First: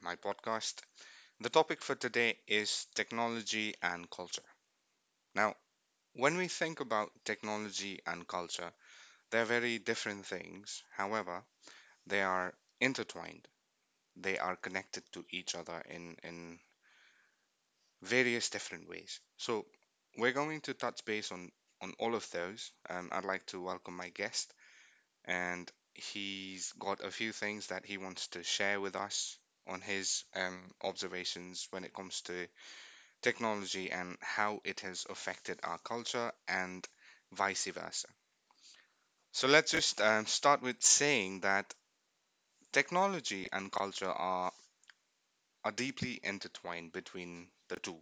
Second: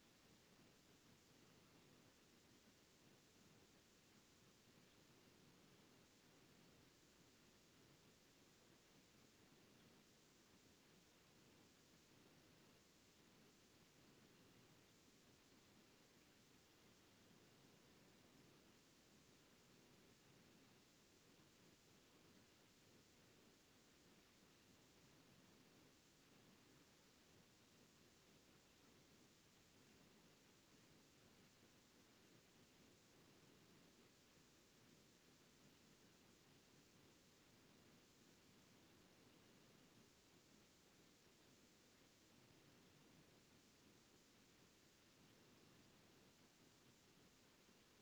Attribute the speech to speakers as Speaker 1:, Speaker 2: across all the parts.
Speaker 1: my podcast. The topic for today is technology and culture. Now, when we think about technology and culture, they're very different things. However, they are intertwined, they are connected to each other in various different ways. So, we're going to touch base on all of those. I'd like to welcome my guest. And he's got a few things that he wants to share with us on his observations when it comes to technology and how it has affected our culture and vice versa. So let's just start with saying that technology and culture are deeply intertwined between the two,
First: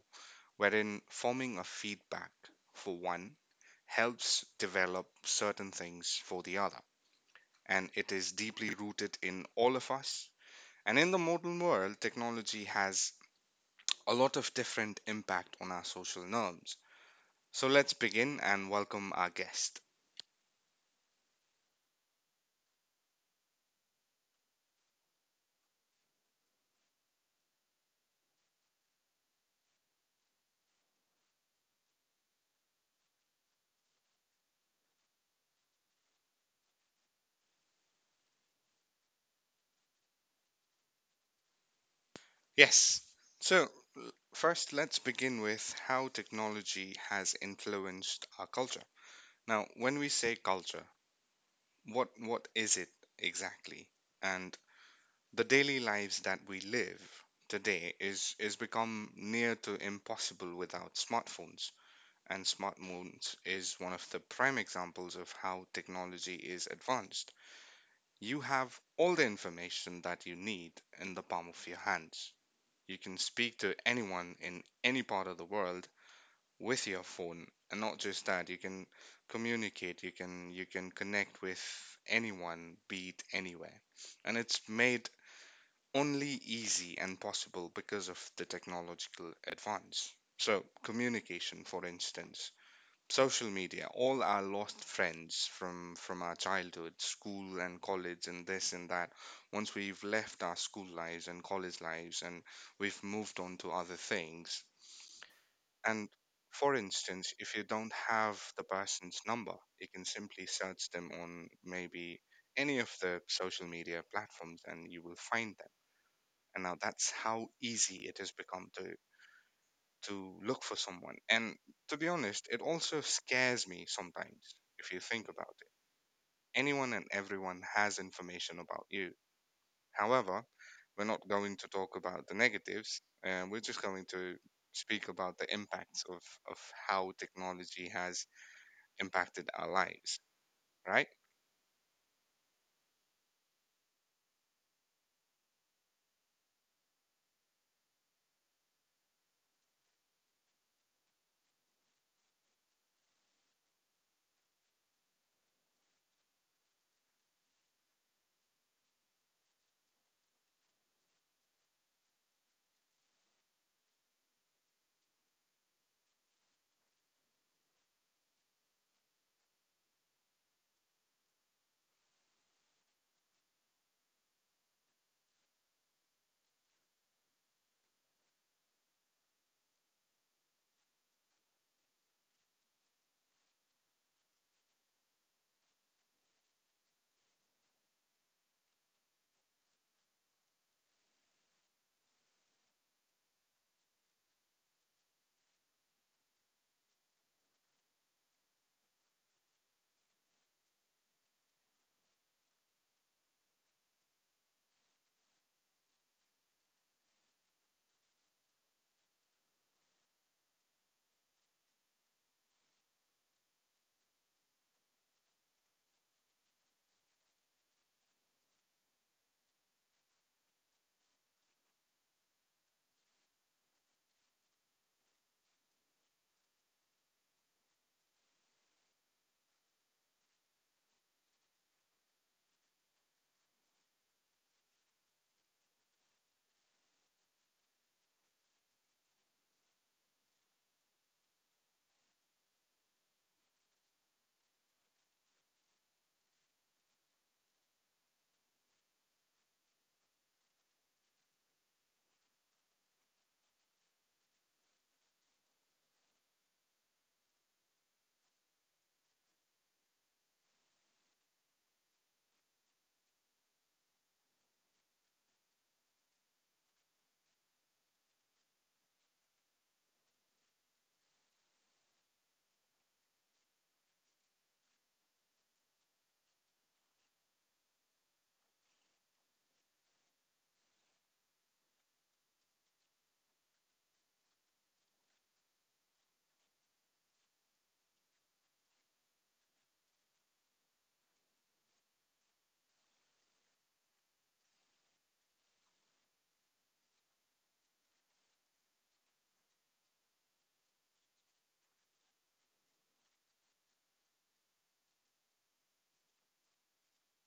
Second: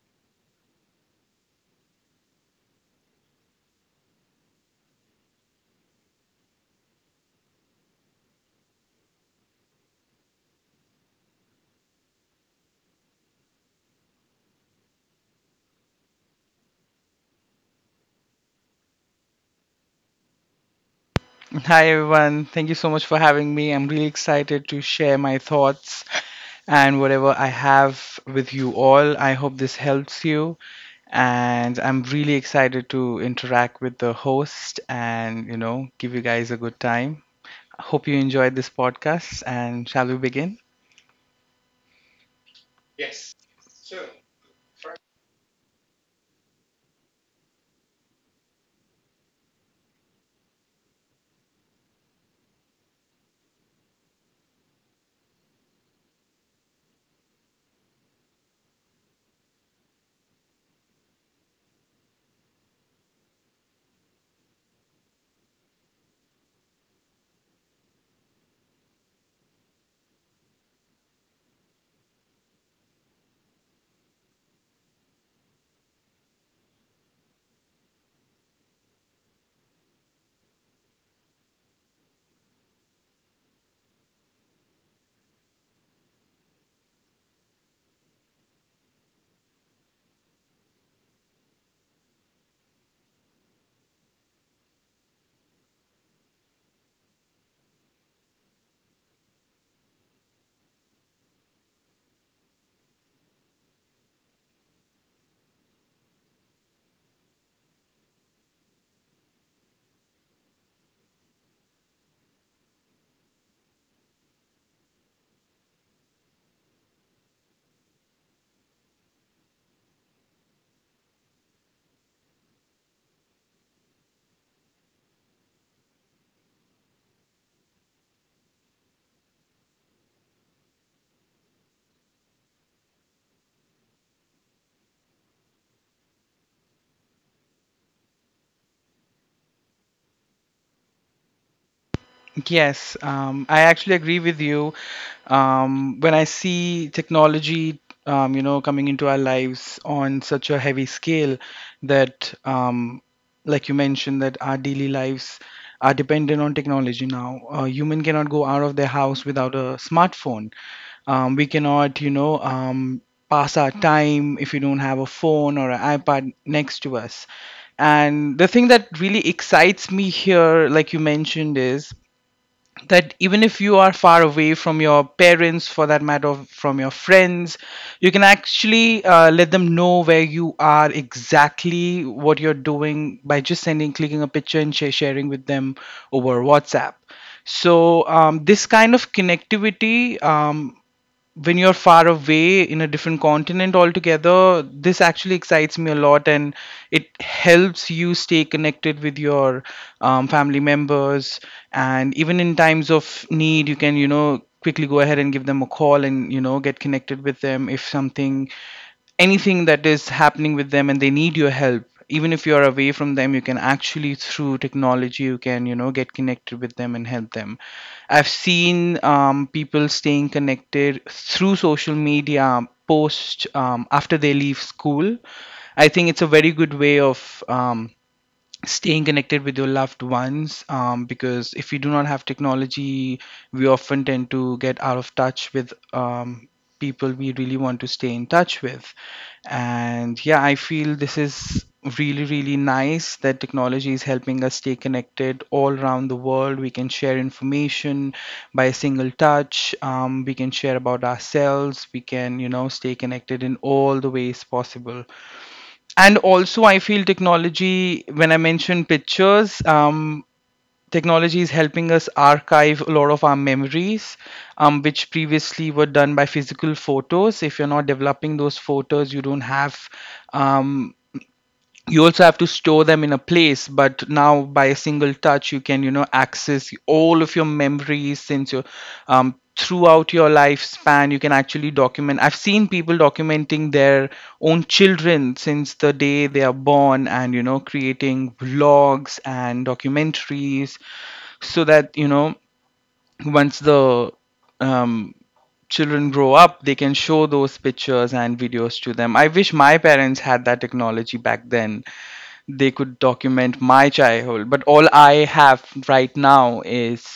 Speaker 1: wherein forming a feedback for one helps develop certain things for the other. And it is deeply rooted in all of us. And in the modern world, technology has a lot of different impact on our social norms. So let's begin and welcome our guest.
Speaker 2: Hi everyone, thank you so much for having me. I'm really excited to share my thoughts and whatever I have with you all. I hope this helps you and I'm really excited to interact with the host and give you guys a good time. Hope you enjoyed this podcast and shall we begin?
Speaker 1: Yes. So first let's begin with how technology has influenced our culture. Now, when we say culture, what is it exactly? And the daily lives that we live today is become near to impossible without smartphones, and smart moons is one of the prime examples of how technology is advanced. You have all the information that you need in the palm of your hands. You can speak to anyone in any part of the world with your phone, and not just that, you can communicate, you can connect with anyone, be it anywhere. And it's made only easy and possible because of the technological advance. So, communication, for instance, social media, all our lost friends from our childhood school and college and this and that, once we've left our school lives and college lives and we've moved on to other things. And for instance, if you don't have the person's number, you can simply search them on maybe any of the social media platforms, and you will find them. And now that's how easy it has become to look for someone. And to be honest, it also scares me sometimes if you think about it. Anyone and everyone has information about you. However, we're not going to talk about the negatives, and we're just going to speak about the impacts of how technology has impacted our lives. Right?
Speaker 2: Yes, I actually agree with you. When I see technology, coming into our lives on such a heavy scale that, um, like you mentioned, that our daily lives are dependent on technology now. A human cannot go out of their house without a smartphone. We cannot, pass our time if you don't have a phone or an iPad next to us. And the thing that really excites me here, like you mentioned, is that even if you are far away from your parents, for that matter, from your friends, you can actually let them know where you are exactly what you're doing by just clicking a picture and sharing with them over WhatsApp. So this kind of connectivity, when you're far away in a different continent altogether, this actually excites me a lot and it helps you stay connected with your family members. And even in times of need, you can, you know, quickly go ahead and give them a call and, you know, get connected with them if something anything that is happening with them and they need your help, even if you are away from them, you can actually, through technology, you can, you know, get connected with them and help them. I've seen people staying connected through social media post after they leave school. I think it's a very good way of staying connected with your loved ones, because if we do not have technology, we often tend to get out of touch with people we really want to stay in touch with. And yeah, I feel this is really, really nice that technology is helping us stay connected all around the world. We can share information by a single touch. We can share about ourselves, we can, you know, stay connected in all the ways possible. And also, I feel technology, when I mentioned pictures, technology is helping us archive a lot of our memories, which previously were done by physical photos. If you're not developing those photos, you don't have um, you also have to store them in a place. But now, by a single touch, you can, you know, access all of your memories since you, throughout your lifespan, you can actually document. I've seen people documenting their own children since the day they are born, and, you know, creating vlogs and documentaries so that, you know, once the um, children grow up, they can show those pictures and videos to them. I wish my parents had that technology back then. They could document my childhood, but all I have right now is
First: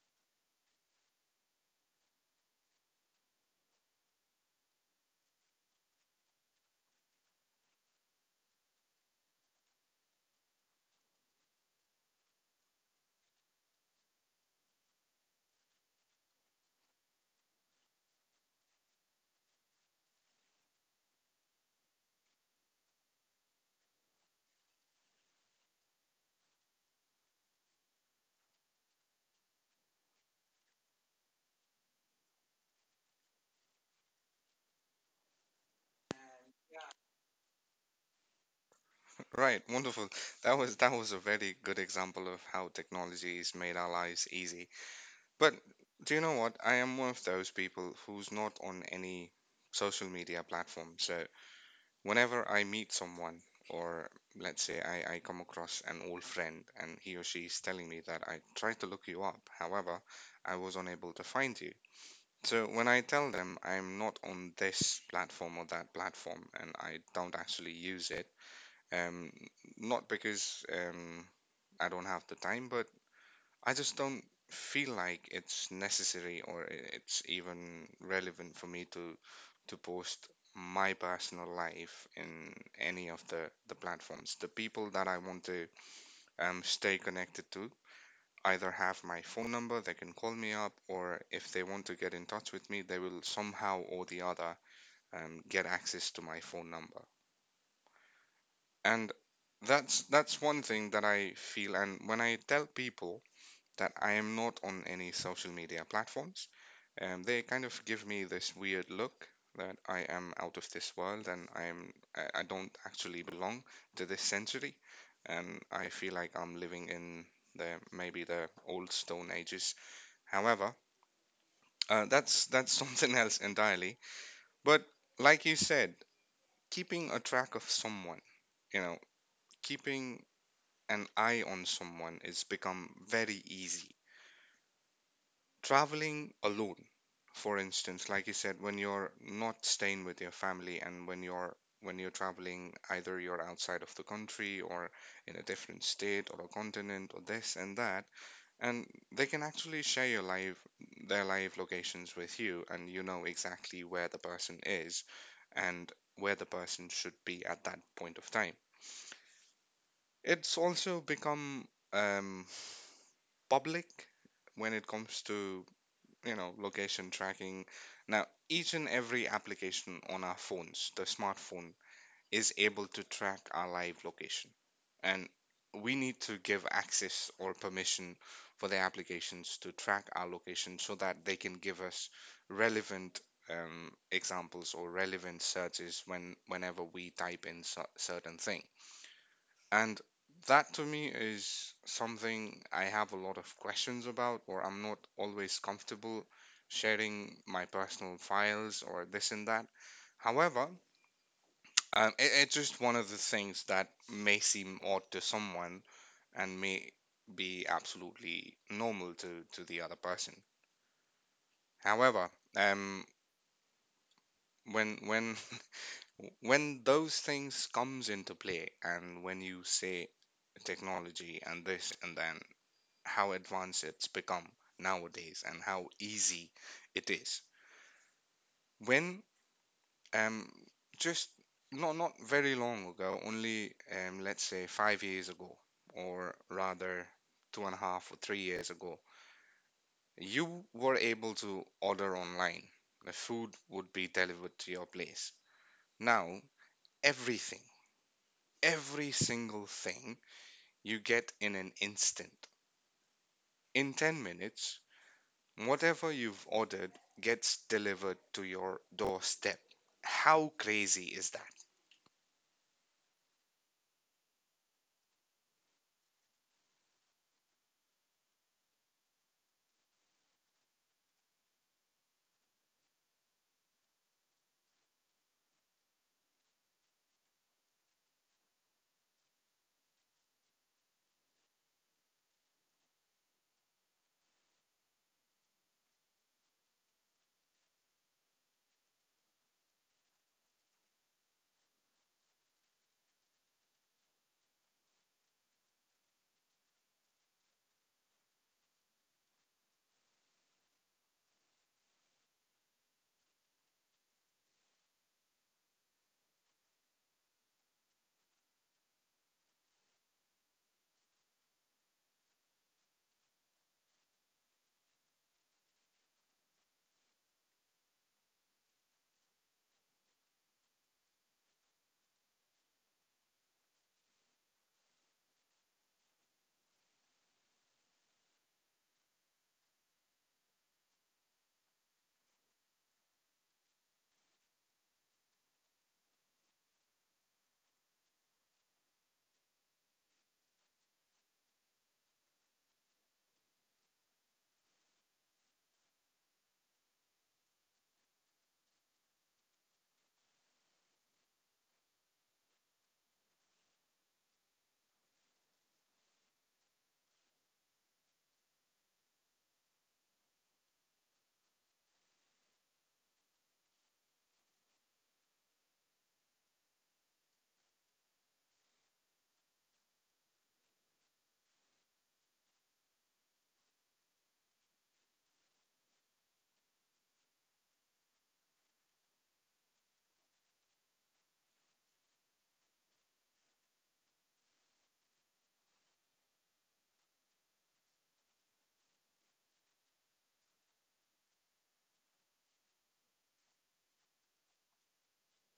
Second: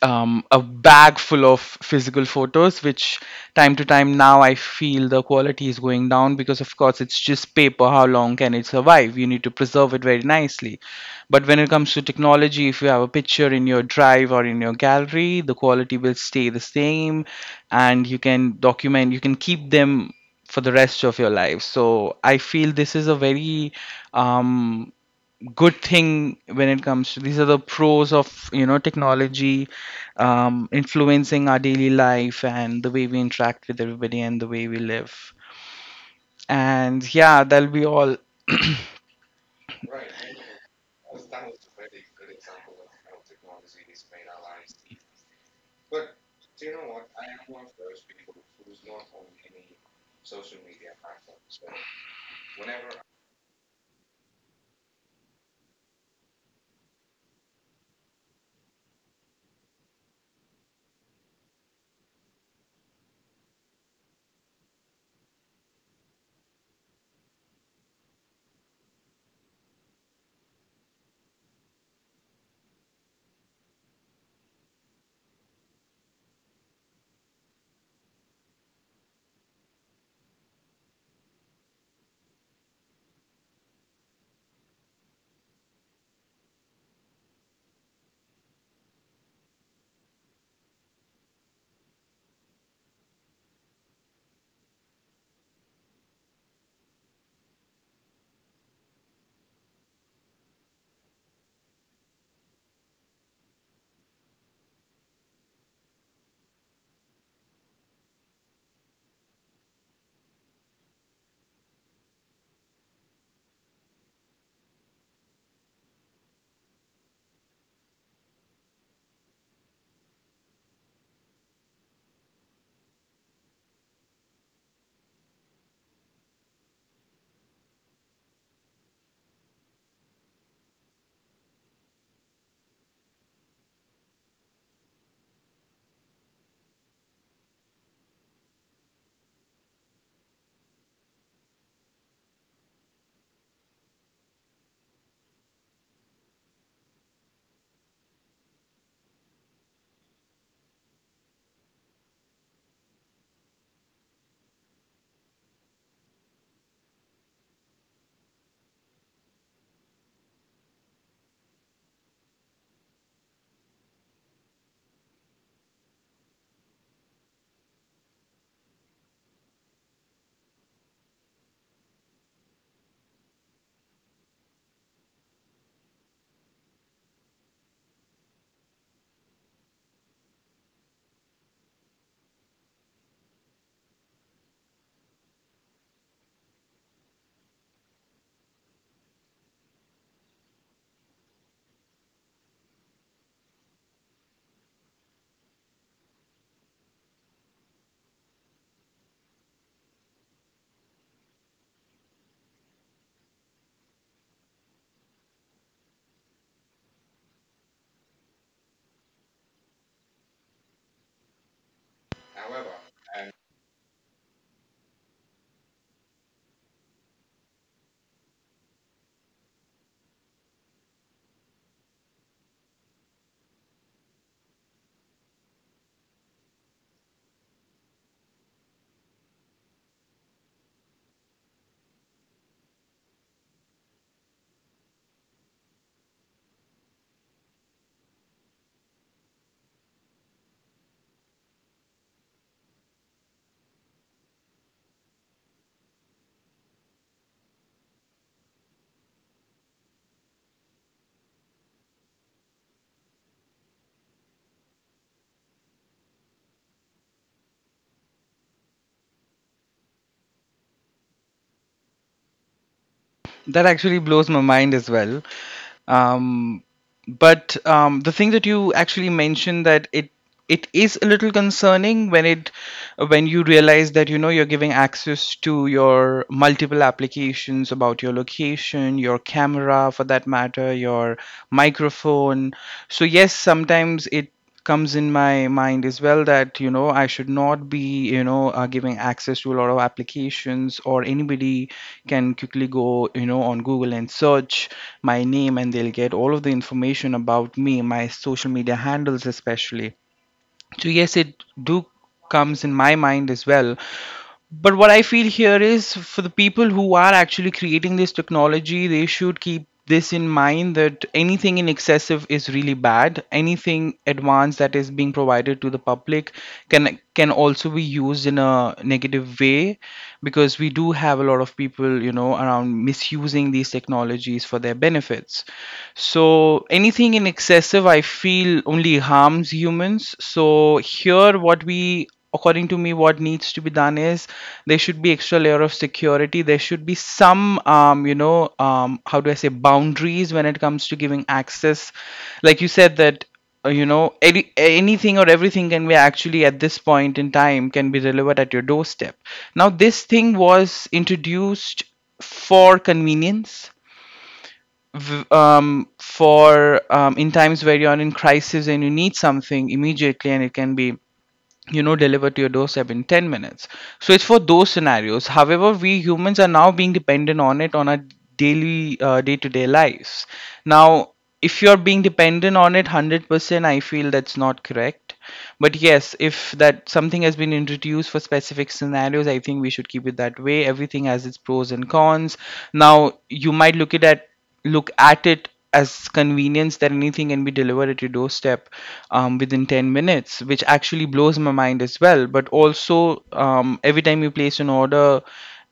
Speaker 2: a bag full of physical photos, which time to time now I feel the quality is going down because, of course, it's just paper. How long can it survive? You need to preserve it very nicely. But when it comes to technology, if you have a picture in your drive or in your gallery, the quality will stay the same, and you can document, you can keep them for the rest of your life. So I feel this is a very um, good thing when it comes to, these are the pros of, you know, technology, influencing our daily life and the way we interact with everybody and the way we live. And yeah, that'll be all.
Speaker 1: Right, wonderful. That was a very good example of how technology has made our lives easy. But do you know what? I am one of those people who's not on any social media platform. So whenever I meet someone, or let's say I come across an old friend and he or she is telling me that I tried to look you up, however, I was unable to find you. So when I tell them I'm not on this platform or that platform and I don't actually use it, um, not because I don't have the time, but I just don't feel like it's necessary, or it's even relevant for me to post my personal life in any of the platforms. The people that I want to stay connected to either have my phone number, they can call me up, or if they want to get in touch with me, they will somehow or the other get access to my phone number. And that's one thing that I feel. And when I tell people that I am not on any social media platforms, they kind of give me this weird look that I am out of this world, and I am I don't actually belong to this century, and I feel like I'm living in the maybe the old stone ages. However, that's something else entirely. But like you said, keeping a track of someone, you know, keeping an eye on someone is become very easy. Traveling alone, for instance, like you said, when you're not staying with your family and when you're traveling, either you're outside of the country or in a different state or a continent or this and that, and they can actually share your live their live locations with you, and you know exactly where the person is and where the person should be at that point of time. It's also become um, public when it comes to, you know, location tracking. Now, each and every application on our phones, the smartphone, is able to track our live location. And we need to give access or permission for the applications to track our location so that they can give us relevant examples or relevant searches whenever we type in certain things. And that to me is something I have a lot of questions about, or I'm not always comfortable sharing my personal files or this and that. However, it's just one of the things that may seem odd to someone and may be absolutely normal to the other person. However, um, when when those things comes into play, and when you say technology and this, and then how advanced it's become nowadays and how easy it is. When um just not very long ago, only let's say 5 years ago, or rather two and a half or 3 years ago, you were able to order online. The food would be delivered to your place. Now everything, every single thing, you get in an instant. In 10 minutes, whatever you've ordered gets delivered to your doorstep. How crazy is that?
Speaker 2: That actually blows my mind as well. Um, but um, the thing that you actually mentioned, that it is a little concerning when it when you realize that, you know, you're giving access to your multiple applications about your location, your camera, for that matter, your microphone. So yes, sometimes it comes in my mind as well that, you know, I should not be, you know, giving access to a lot of applications, or anybody can quickly go, you know, on Google and search my name, and they'll get all of the information about me, my social media handles especially. So yes, it do comes in my mind as well. But what I feel here is, for the people who are actually creating this technology, they should keep this in mind that anything in excessive is really bad. Anything advanced that is being provided to the public can also be used in a negative way, because we do have a lot of people, you know, around, misusing these technologies for their benefits. So anything in excessive, I feel, only harms humans. So here, what we, according to me, what needs to be done is, there should be extra layer of security. There should be some, how do I say, boundaries when it comes to giving access. Like you said that, you know, anything or everything can be actually at this point in time can be delivered at your doorstep. Now this thing was introduced for convenience, for in times where you're in crisis and you need something immediately, and it can be, you know, delivered to your doorstep in 10 minutes. So it's for those scenarios. However, we humans are now being dependent on it, on our daily day-to-day lives. Now, if you're being dependent on it 100%, I feel that's not correct. But yes, if that, something has been introduced for specific scenarios, I think we should keep it that way. Everything has its pros and cons. Now, you might look at it as convenience, that anything can be delivered at your doorstep within 10 minutes, which actually blows my mind as well. But also, every time you place an order,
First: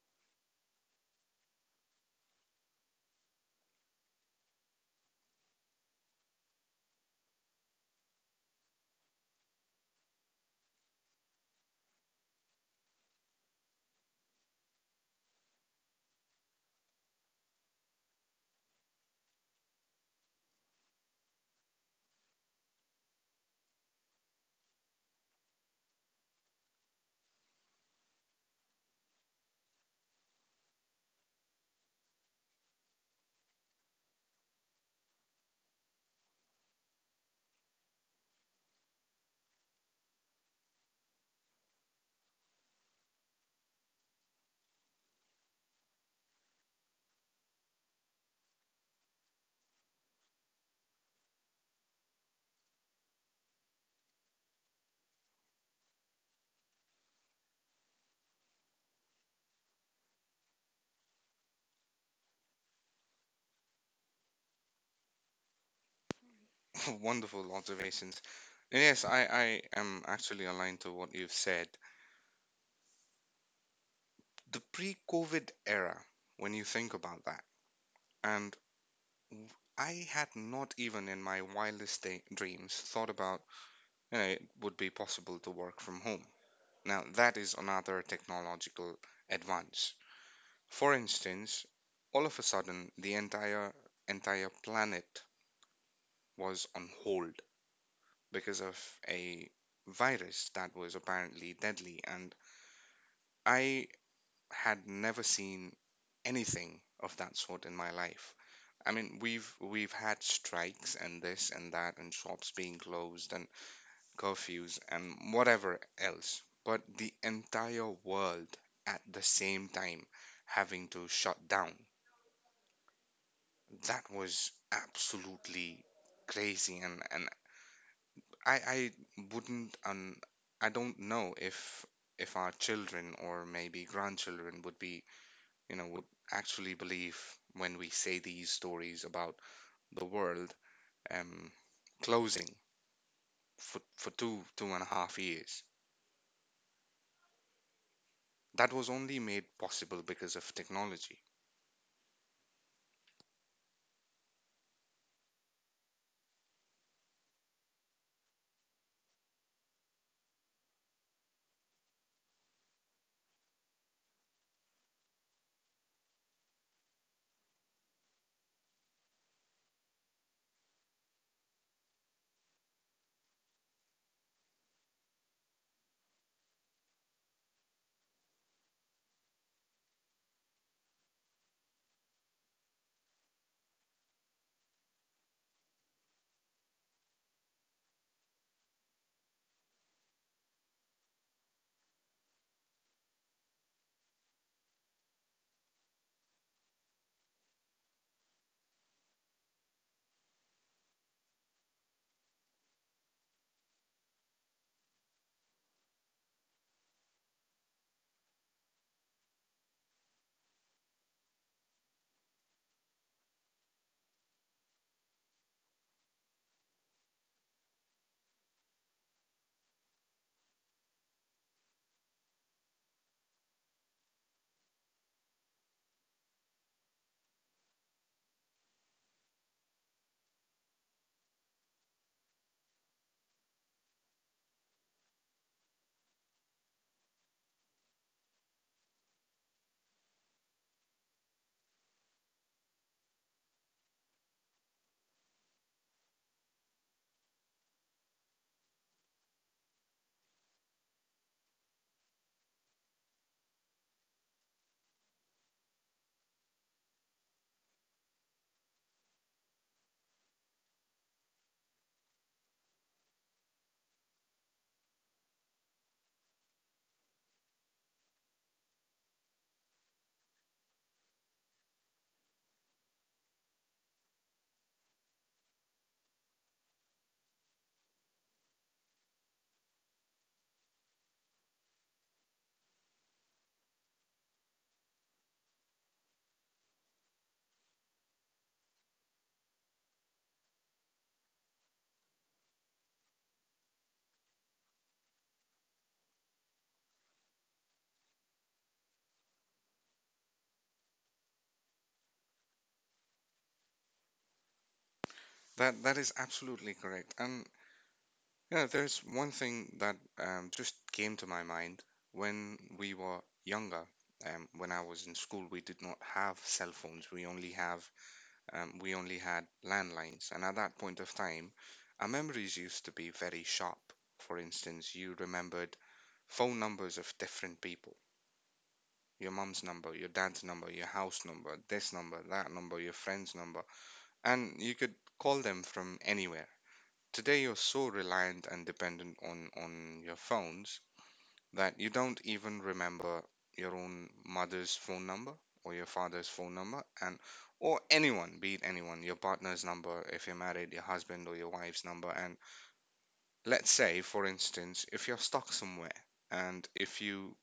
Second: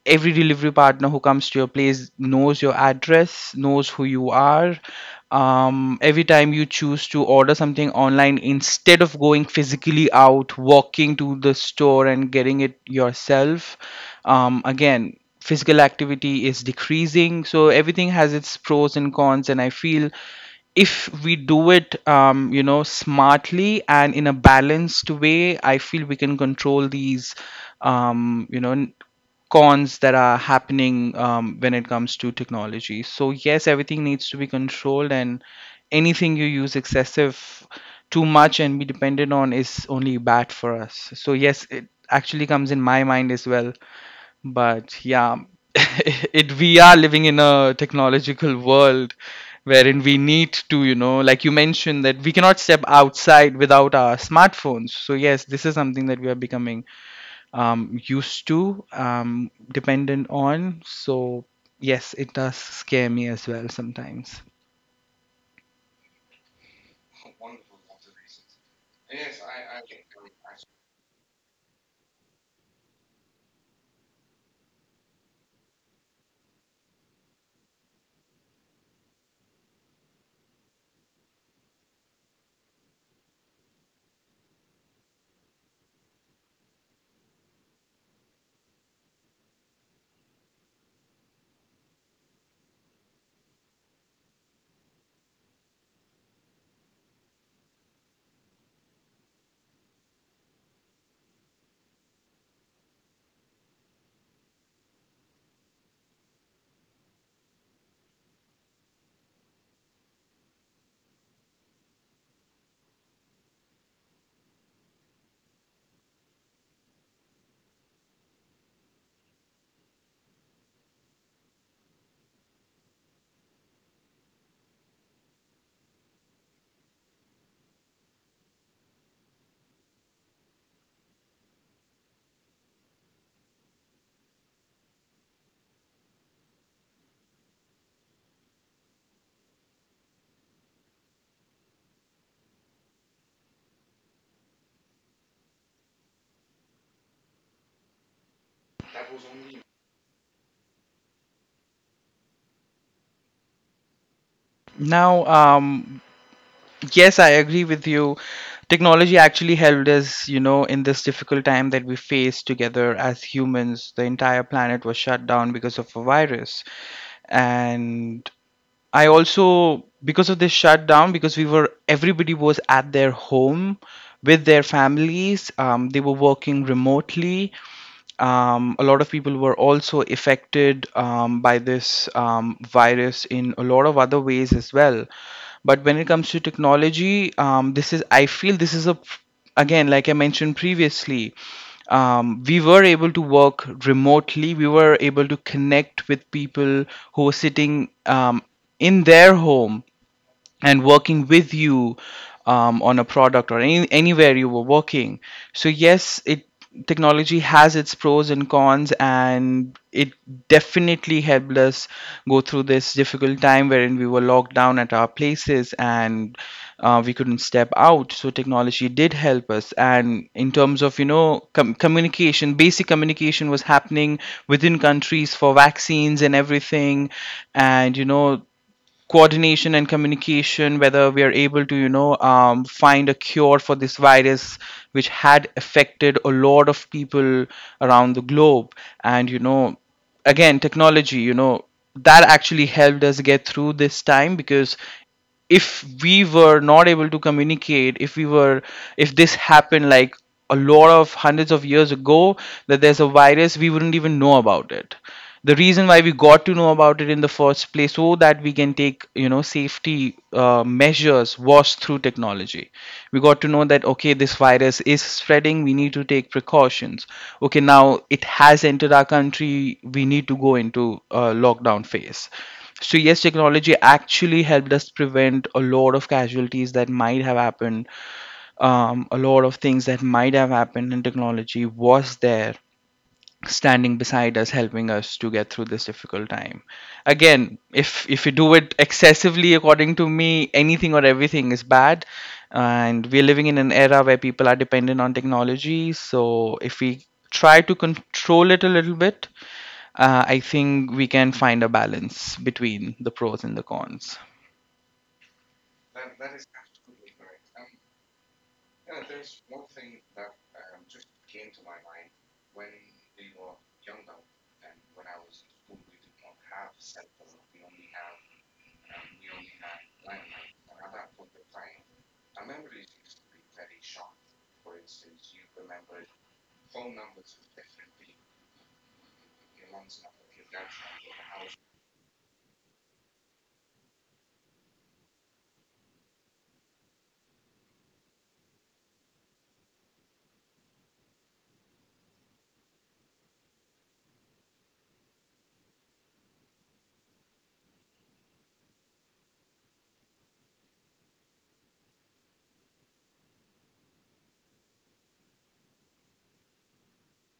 Speaker 2: every delivery partner who comes to your place knows your address, knows who you are. Every time you choose to order something online instead of going physically out, walking to the store and getting it yourself, again, physical activity is decreasing. So everything has its pros and cons, and I feel if we do it, you know, smartly and in a balanced way, I feel we can control these, um, you know n- cons that are happening when it comes to technology. So yes, everything needs to be controlled, and anything you use excessive, too much, and be dependent on, is only bad for us. So yes, it actually comes in my mind as well. But yeah, it, we are living in a technological world wherein we need to, you know, like you mentioned, that we cannot step outside without our smartphones. So yes, this is something that we are becoming used to, dependent on. So yes, it does scare me as well sometimes.
Speaker 1: Wonderful observations. Yes, I am actually aligned to what you've said. The pre COVID era, when you think about that, and I had not even in my wildest day, dreams thought about, you know, it would be possible to work from home. Now, that is another technological advance. For instance, all of a sudden, the entire planet was on hold because of a virus that was apparently deadly. And I had never seen anything of that sort in my life. I mean, we've had strikes and this and that and shops being closed and curfews and whatever else. But the entire world at the same time having to shut down, that was absolutely crazy, and I wouldn't I don't know if our children or maybe grandchildren would be, you know, would actually believe when we say these stories about the world um closing for two and a half years. That was only made possible because of technology.
Speaker 2: Now, yes, I agree with you. Technology actually helped us, you know, in this difficult time that we faced together as humans. The entire planet was shut down because of a virus. And I also, because of this shutdown, because we everybody was at their home with their families, they were working remotely, a lot of people were also affected by this virus in a lot of other ways as well. But when it comes to technology, this is, I feel this is a, again, like I mentioned previously, we were able to work remotely. We were able to connect with people who were sitting in their home and working with you on a product, or anywhere you were working. So yes, it technology has its pros and cons, and it definitely helped us go through this difficult time wherein we were locked down at our places and we couldn't step out. So technology did help us, and in terms of communication, basic communication was happening within countries for vaccines and everything, and coordination and communication, whether we are able to find a cure for this virus which had affected a lot of people around the globe. And again, technology, that actually helped us get through this time, because if we were not able to communicate, if we were if this happened like a lot of hundreds of years ago, that there's a virus, we wouldn't even know about it. The reason why we got to know about it in the first place, so that we can take safety measures, was through technology. We got to know that, okay, this virus is spreading, we need to take precautions. Okay, now it has entered our country, we need to go into lockdown phase. So yes, technology actually helped us prevent a lot of casualties that might have happened. A lot of things that might have happened, and technology was there, standing beside us, helping us to get through this difficult time. Again, if you do it excessively, according to me, anything or everything is bad. And we're living in an era where people are dependent on technology. So if we try to control it a little bit, I think we can find a balance between the pros and the cons.
Speaker 1: That that is absolutely correct. And yeah, there's one thing that just came to my mind when we were younger. When I was in school, we did not have cell phones. We only had landlines, and at that point of time, our memories used to be very sharp. For instance, you remembered phone numbers of different people. Your mum's number, your dad's number, your house number, this number, that number, your friend's number, and you could call them from anywhere. Today you're so reliant and dependent on your phones that you don't even remember your own mother's phone number or your father's phone number, and or anyone, be it anyone, your partner's number if you're married, your husband or your wife's number. And let's say, for instance, if you're stuck somewhere, and if you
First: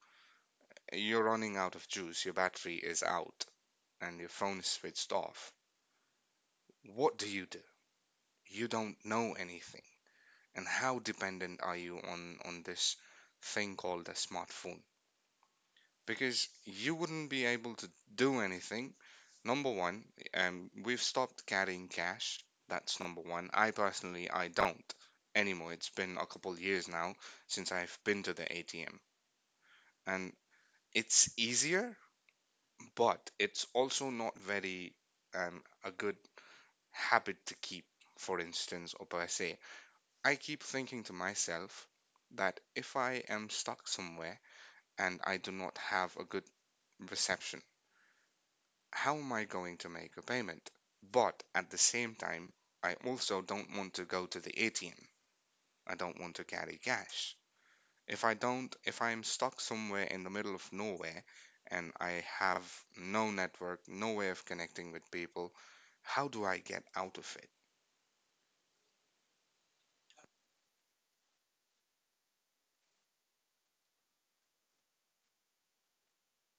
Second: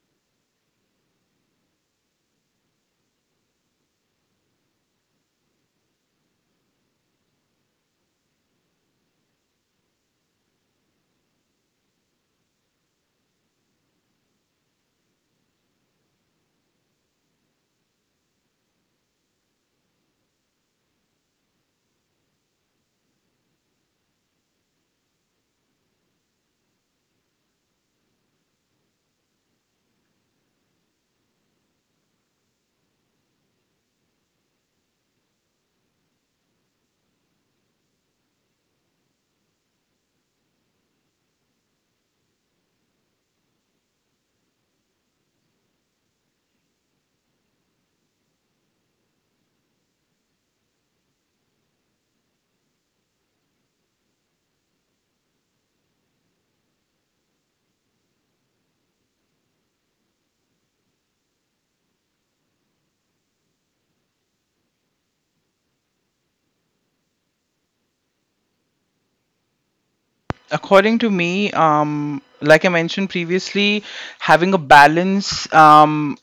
Speaker 1: you're running out of juice, your battery is out and your phone is switched off, what do? You don't know anything. And how dependent are you on this thing called a smartphone, because you wouldn't be able to do anything. Number one, we've stopped carrying cash. That's number one. I personally, I don't anymore. It's been a couple years now since I've been to the ATM. And it's easier, but it's also not very a good habit to keep. For instance, or per se, I keep thinking to myself that if I am stuck somewhere and I do not have a good reception, how am I going to make a payment? But at the same time, I also don't want to go to the ATM. I don't want to carry cash. If I don't, if I am stuck somewhere in the middle of nowhere and I have no network, no way of connecting with people, how do I get out of it?
Speaker 2: According to me, like I mentioned previously, having a balance um,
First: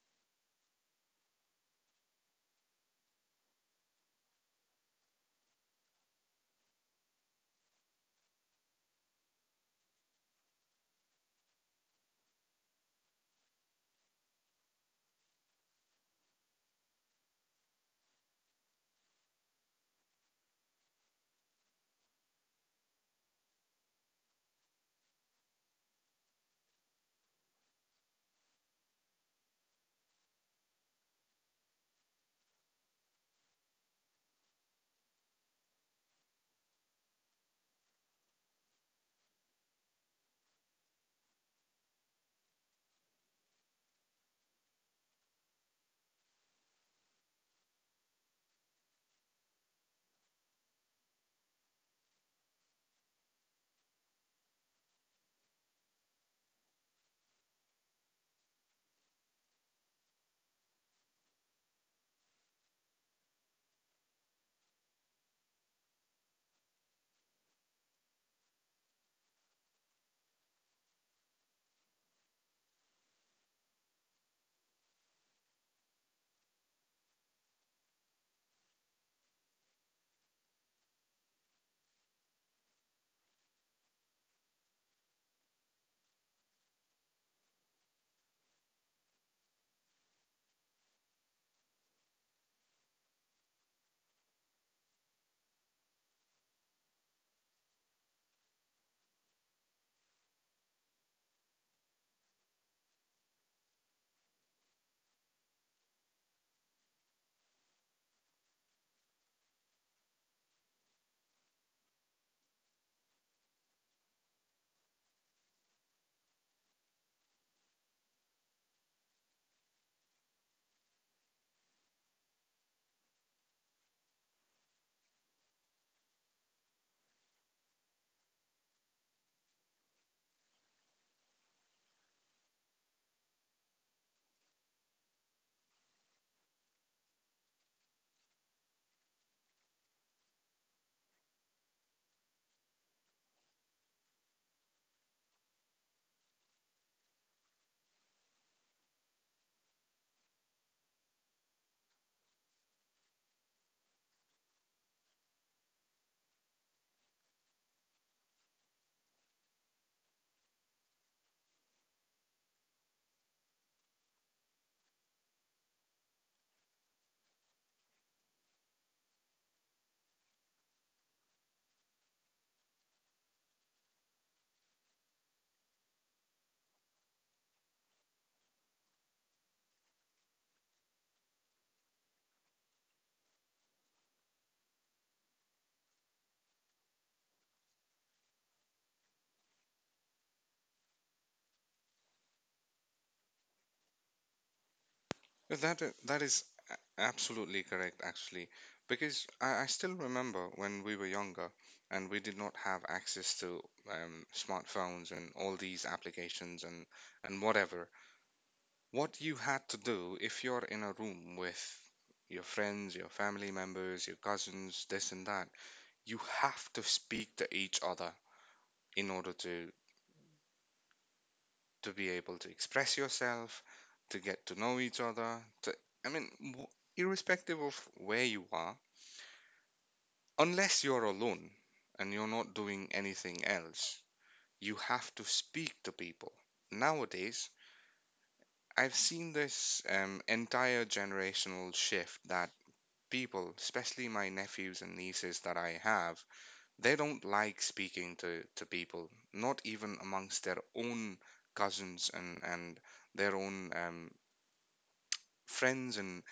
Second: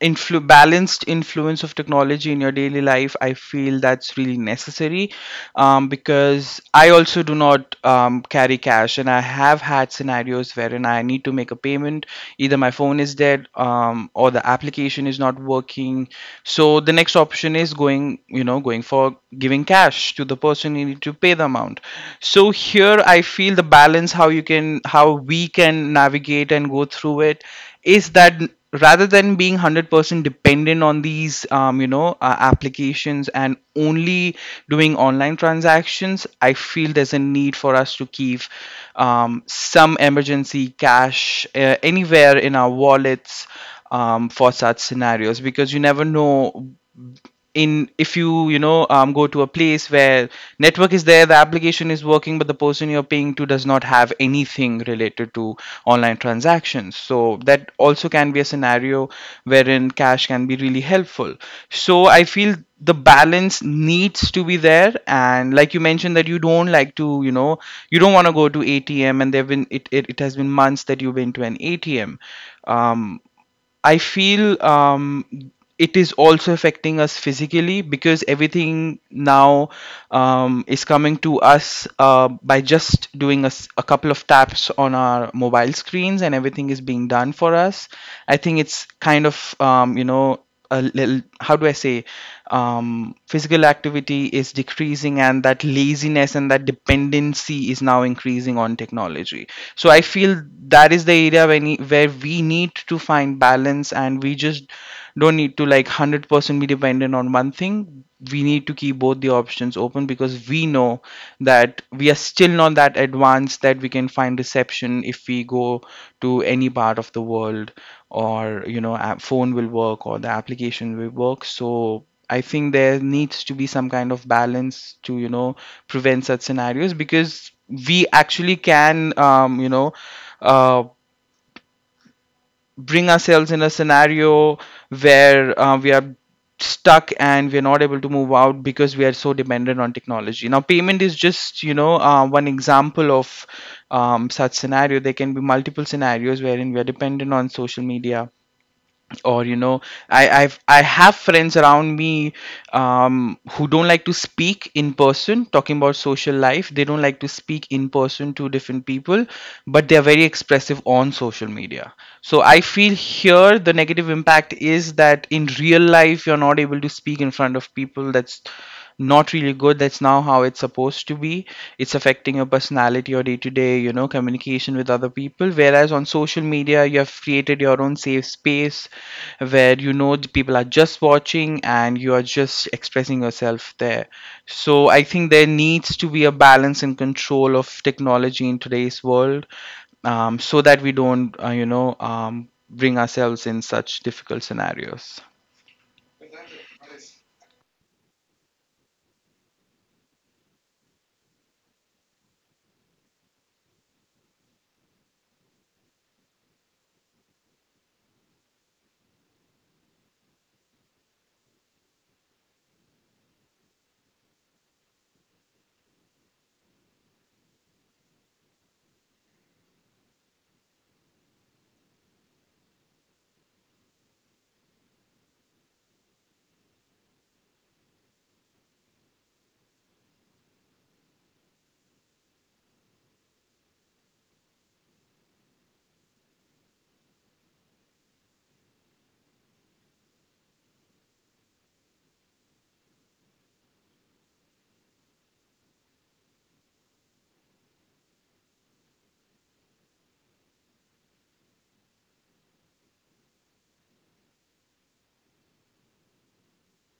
Speaker 2: influ- balanced influence of technology in your daily life, I feel that's really necessary. Because I also do not carry cash, and I have had scenarios wherein I need to make a payment, either my phone is dead, or the application is not working. So the next option is going you know going for giving cash to the person you need to pay the amount. So here I feel the balance, how we can navigate and go through it, is that rather than being 100% dependent on these applications and only doing online transactions, I feel there's a need for us to keep some emergency cash anywhere in our wallets for such scenarios, because you never know. In If you you know go to a place where network is there, the application is working, but the person you're paying to does not have anything related to online transactions, so that also can be a scenario wherein cash can be really helpful. So I feel the balance needs to be there. And like you mentioned, that you don't like to, you don't want to go to ATM, and there have been it, it, it has been months that you've been to an ATM. um I feel, it is also affecting us physically, because everything now is coming to us by just doing a couple of taps on our mobile screens, and everything is being done for us. I think it's kind of, you know, a little, how do I say, physical activity is decreasing, and that laziness and that dependency is now increasing on technology. So I feel that is the area where we need to find balance, and we just don't need to, like, 100% be dependent on one thing. We need to keep both the options open, because we know that we are still not that advanced that we can find reception if we go to any part of the world, or, app phone will work or the application will work. So I think there needs to be some kind of balance to, prevent such scenarios, because we actually can, uh, bring ourselves in a scenario where we are stuck and we are not able to move out because we are so dependent on technology. Now, payment is just, one example of such scenario. There can be multiple scenarios wherein we are dependent on social media, or, I have friends around me, who don't like to speak in person. Talking about social life, they don't like to speak in person to different people, but they're very expressive on social media. So I feel here the negative impact is that in real life you're not able to speak in front of people. That's not really good. That's now how it's supposed to be. It's affecting your personality, your day to day, communication with other people, whereas on social media you have created your own safe space where, the people are just watching and you are just expressing yourself there. So I think there needs to be a balance and control of technology in today's world, so that we don't, bring ourselves in such difficult scenarios.
Speaker 1: That is absolutely correct, actually, because I still remember when we were younger and we did not have access to smartphones and all these applications and whatever. What you had to do if you're in a room with your friends, your family members, your cousins, this and that, you have to speak to each other in order to be able to express yourself, to get to know each other. To I mean, w- Irrespective of where you are. Unless you're alone and you're not doing anything else, you have to speak to people. Nowadays, I've seen this entire generational shift that people, especially my nephews and nieces that I have, they don't like speaking to people, not even amongst their own cousins and their own friends, and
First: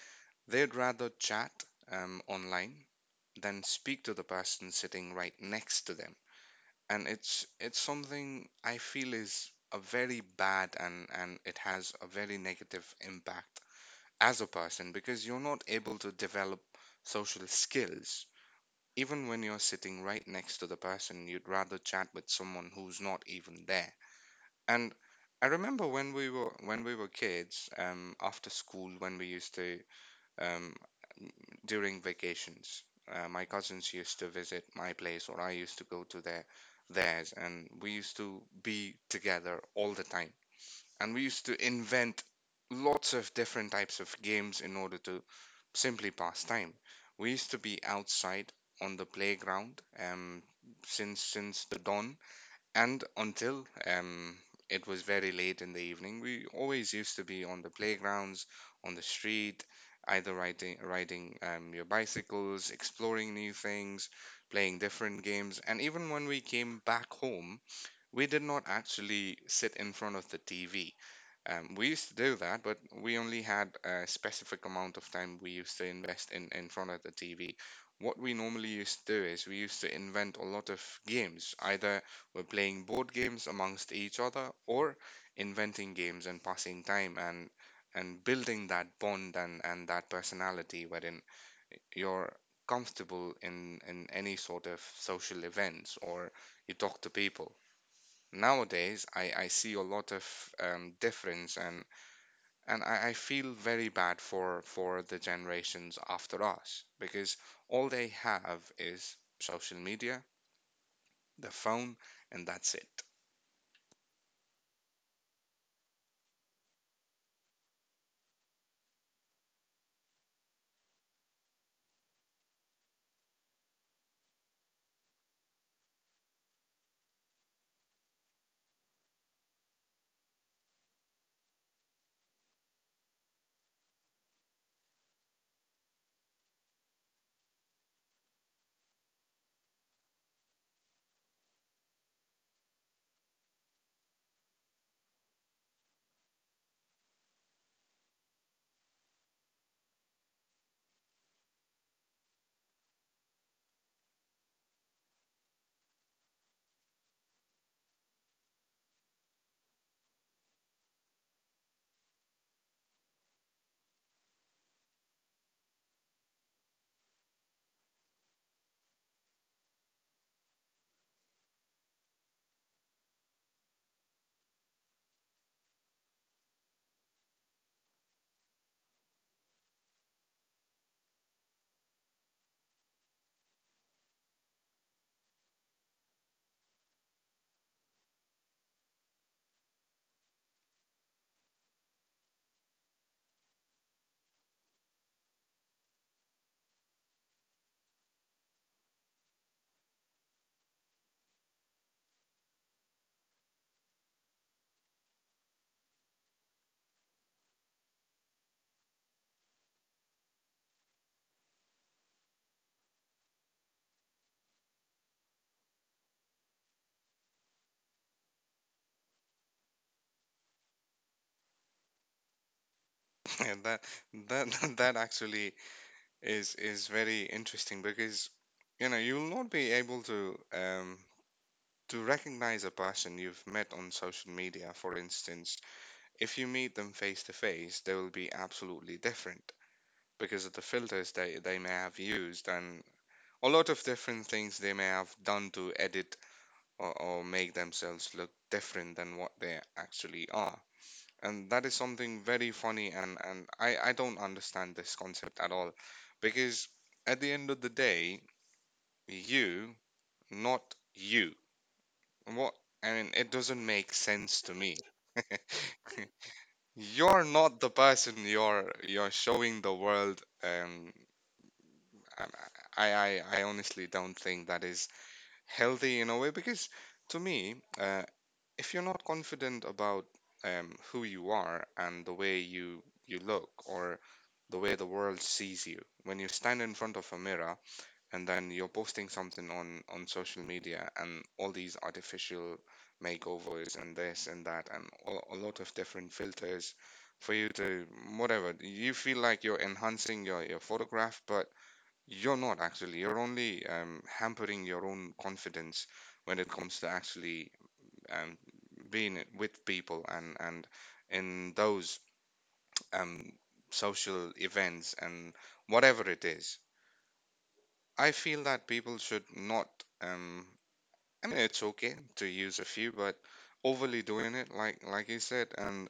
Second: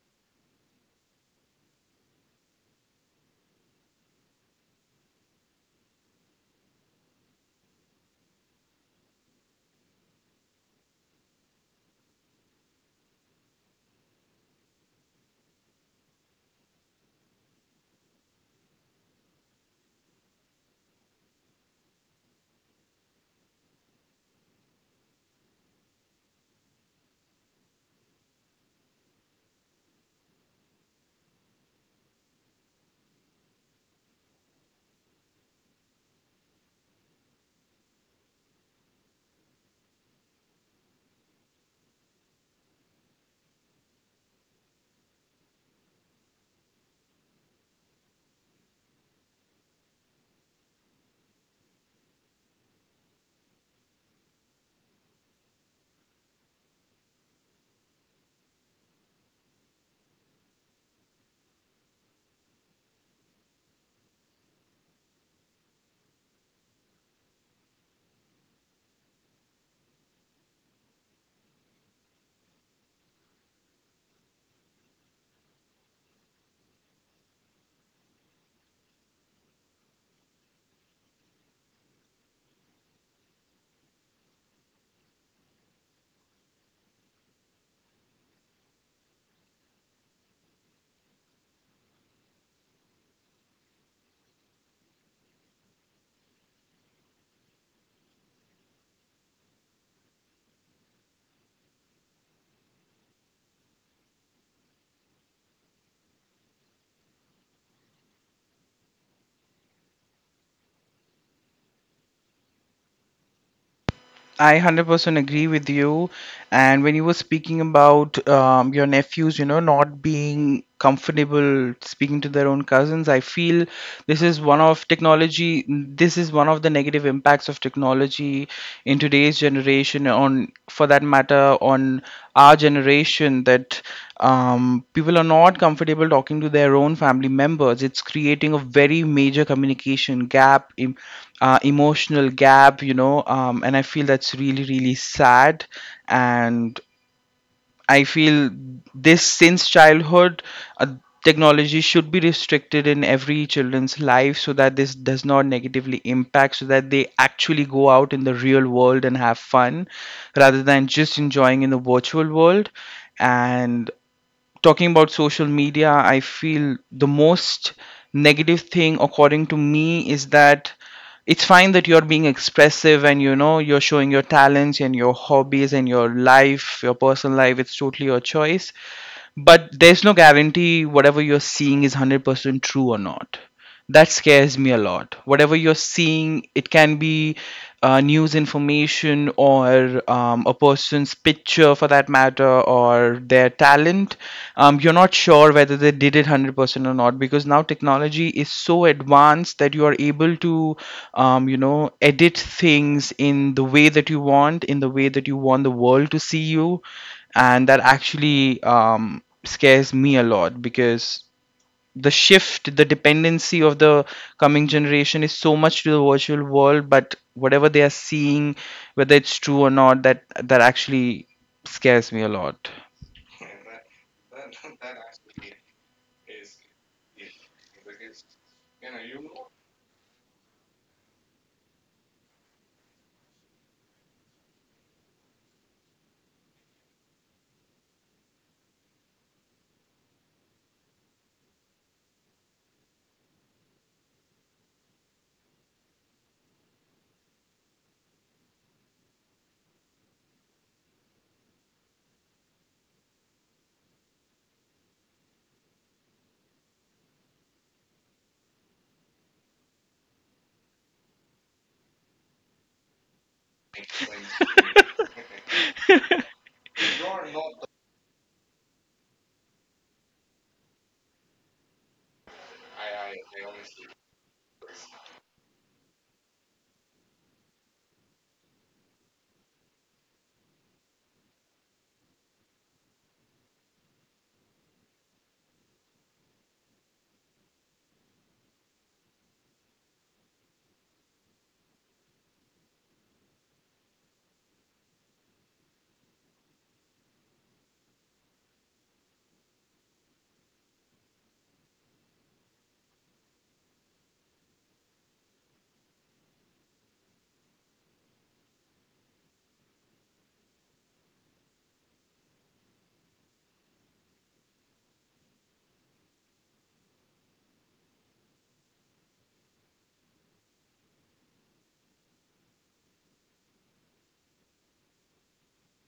Speaker 1: they'd rather chat online than speak to the person sitting right next to them. And it's something I feel is a very bad, and it has a very negative impact as a person, because you're not able to develop social skills. Even when you're sitting right next to the person, you'd rather chat with someone who's not even there. And I remember when we were kids, after school, when we used to um, during vacations. My cousins used to visit my place, or I used to go to theirs, and we used to be together all the time. And we used to invent lots of different types of games in order to simply pass time. We used to be outside on the playground, since the dawn and until, it was very late in the evening. We always used to be on the playgrounds, on the street, either riding your bicycles, exploring new things, playing different games. And even when we came back home, we did not actually sit in front of the TV. We used to do that, but we only had a specific amount of time we used to invest in front of the TV. What we normally used to do is we used to invent a lot of games. Either we're playing board games amongst each other, or inventing games and passing time, and building that bond and that personality wherein you're comfortable in any sort of social events, or you talk to people. Nowadays I see a lot of difference, and I feel very bad for the generations after us, because all they have is social media, the phone, and that's it.
Speaker 2: I 100% agree with you. And when you were speaking about your nephews, you know, not being comfortable speaking to their own cousins, I feel this is one of technology, this is one of the negative impacts of technology in today's generation, on, for that matter, on our generation, that people are not comfortable talking to their own family members. It's creating a very major communication gap, emotional gap, and I feel that's really, really sad. And I feel, this since childhood, uh, technology should be restricted in every children's life, so that this does not negatively impact, so that they actually go out in the real world and have fun rather than just enjoying in the virtual world. And talking about social media, I feel the most negative thing, according to me, is that it's fine that you're being expressive and, you're showing your talents and your hobbies and your life, your personal life. It's totally your choice, but there's no guarantee whatever you're seeing is 100% true or not. That scares me a lot. Whatever you're seeing, it can be news information, or a person's picture, for that matter, or their talent. You're not sure whether they did it 100% or not, because now technology is so advanced that you are able to, edit things in the way that you want, in the way that you want the world to see you. And that actually scares me a lot, because the shift, the dependency of the coming generation is so much to the virtual world, but whatever they are seeing, whether it's true or not, that actually scares me a lot.
Speaker 1: And that that actually is very interesting, because you know you'll not be able to, to recognize a person you've met on social media, for instance. If you meet them face to face, they will be absolutely different because of the filters they may have used, and a lot of different things they may have done to edit or make themselves look different than what they actually are. And that is something very funny, and I don't understand this concept at all. Because at the end of the day, you, not you. What? I mean, it doesn't make sense to me. You're not the person you're showing the world. Um, I honestly don't think that is healthy in a way, because to me, if you're not confident about, who you are and the way you look, or the way the world sees you when you stand in front of a mirror, and then you're posting something on social media and all these artificial makeovers and this and that, and a lot of different filters for you to, whatever you feel like you're enhancing your photograph, but you're not actually. You're only hampering your own confidence when it comes to actually, um, being with people, and in those, um, social events and whatever it is. I feel that people should not. Um, I mean, it's okay to use a few, but overly doing it, like you said, and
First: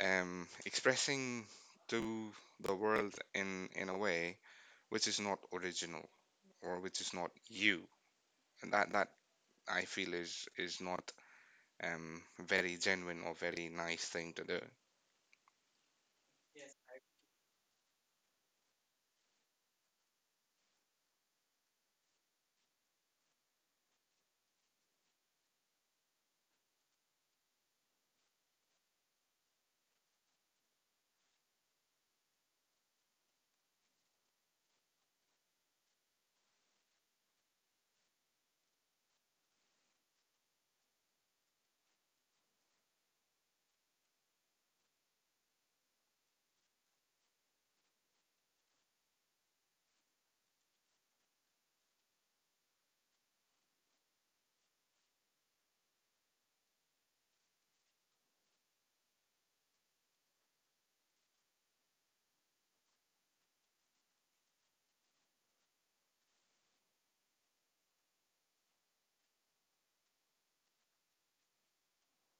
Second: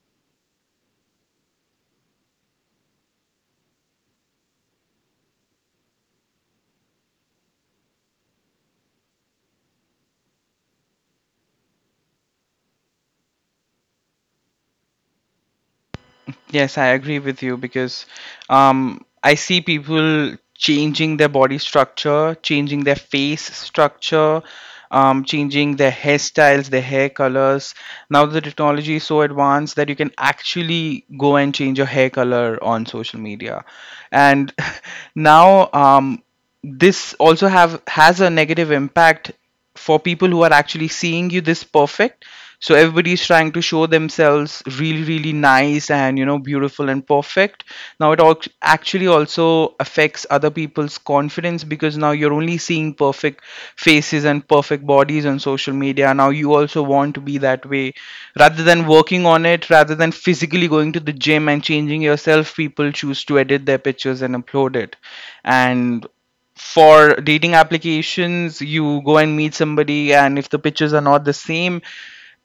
Speaker 1: expressing to the world in a way which is not original, or which is not you, that I feel is not um very genuine or very nice thing to do.
Speaker 2: Yes, I agree with you, because, I see people changing their body structure, changing their face structure, changing their hairstyles, their hair colors. Now the technology is so advanced that you can actually go and change your hair color on social media. And now, this also have has a negative impact for people who are actually seeing you this perfect. So everybody's trying to show themselves really, really nice and, beautiful and perfect. Now it actually also affects other people's confidence, because now you're only seeing perfect faces and perfect bodies on social media. Now you also want to be that way, rather than working on it, rather than physically going to the gym and changing yourself. People choose to edit their pictures and upload it. And for dating applications, you go and meet somebody, and if the pictures are not the same,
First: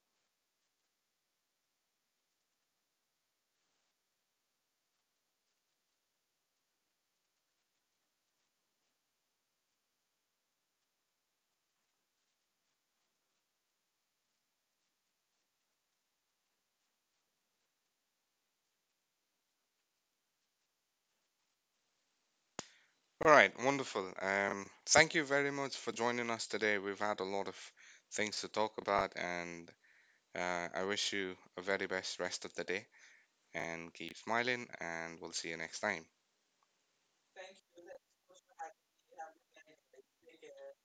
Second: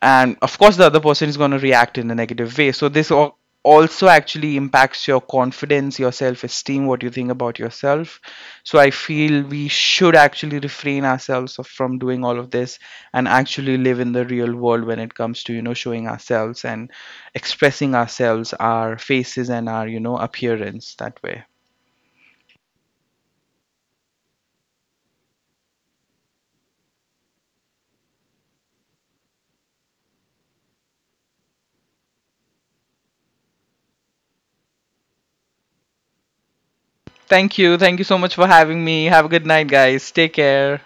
Speaker 2: and of course the other person is going to react in a negative way. So this, also actually impacts your confidence, your self esteem, what you think about yourself. So I feel we should actually refrain ourselves from doing all of this, and actually live in the real world when it comes to, showing ourselves and expressing ourselves, our faces and our, appearance, that way.
Speaker 1: All right, wonderful. Thank you very much for joining us today. We've had a lot of things to talk about, and I wish you a very best rest of the day. And keep smiling, and we'll see you next time.
Speaker 2: Thank you. Thank you so much for having me. Have a good night, guys. Take care.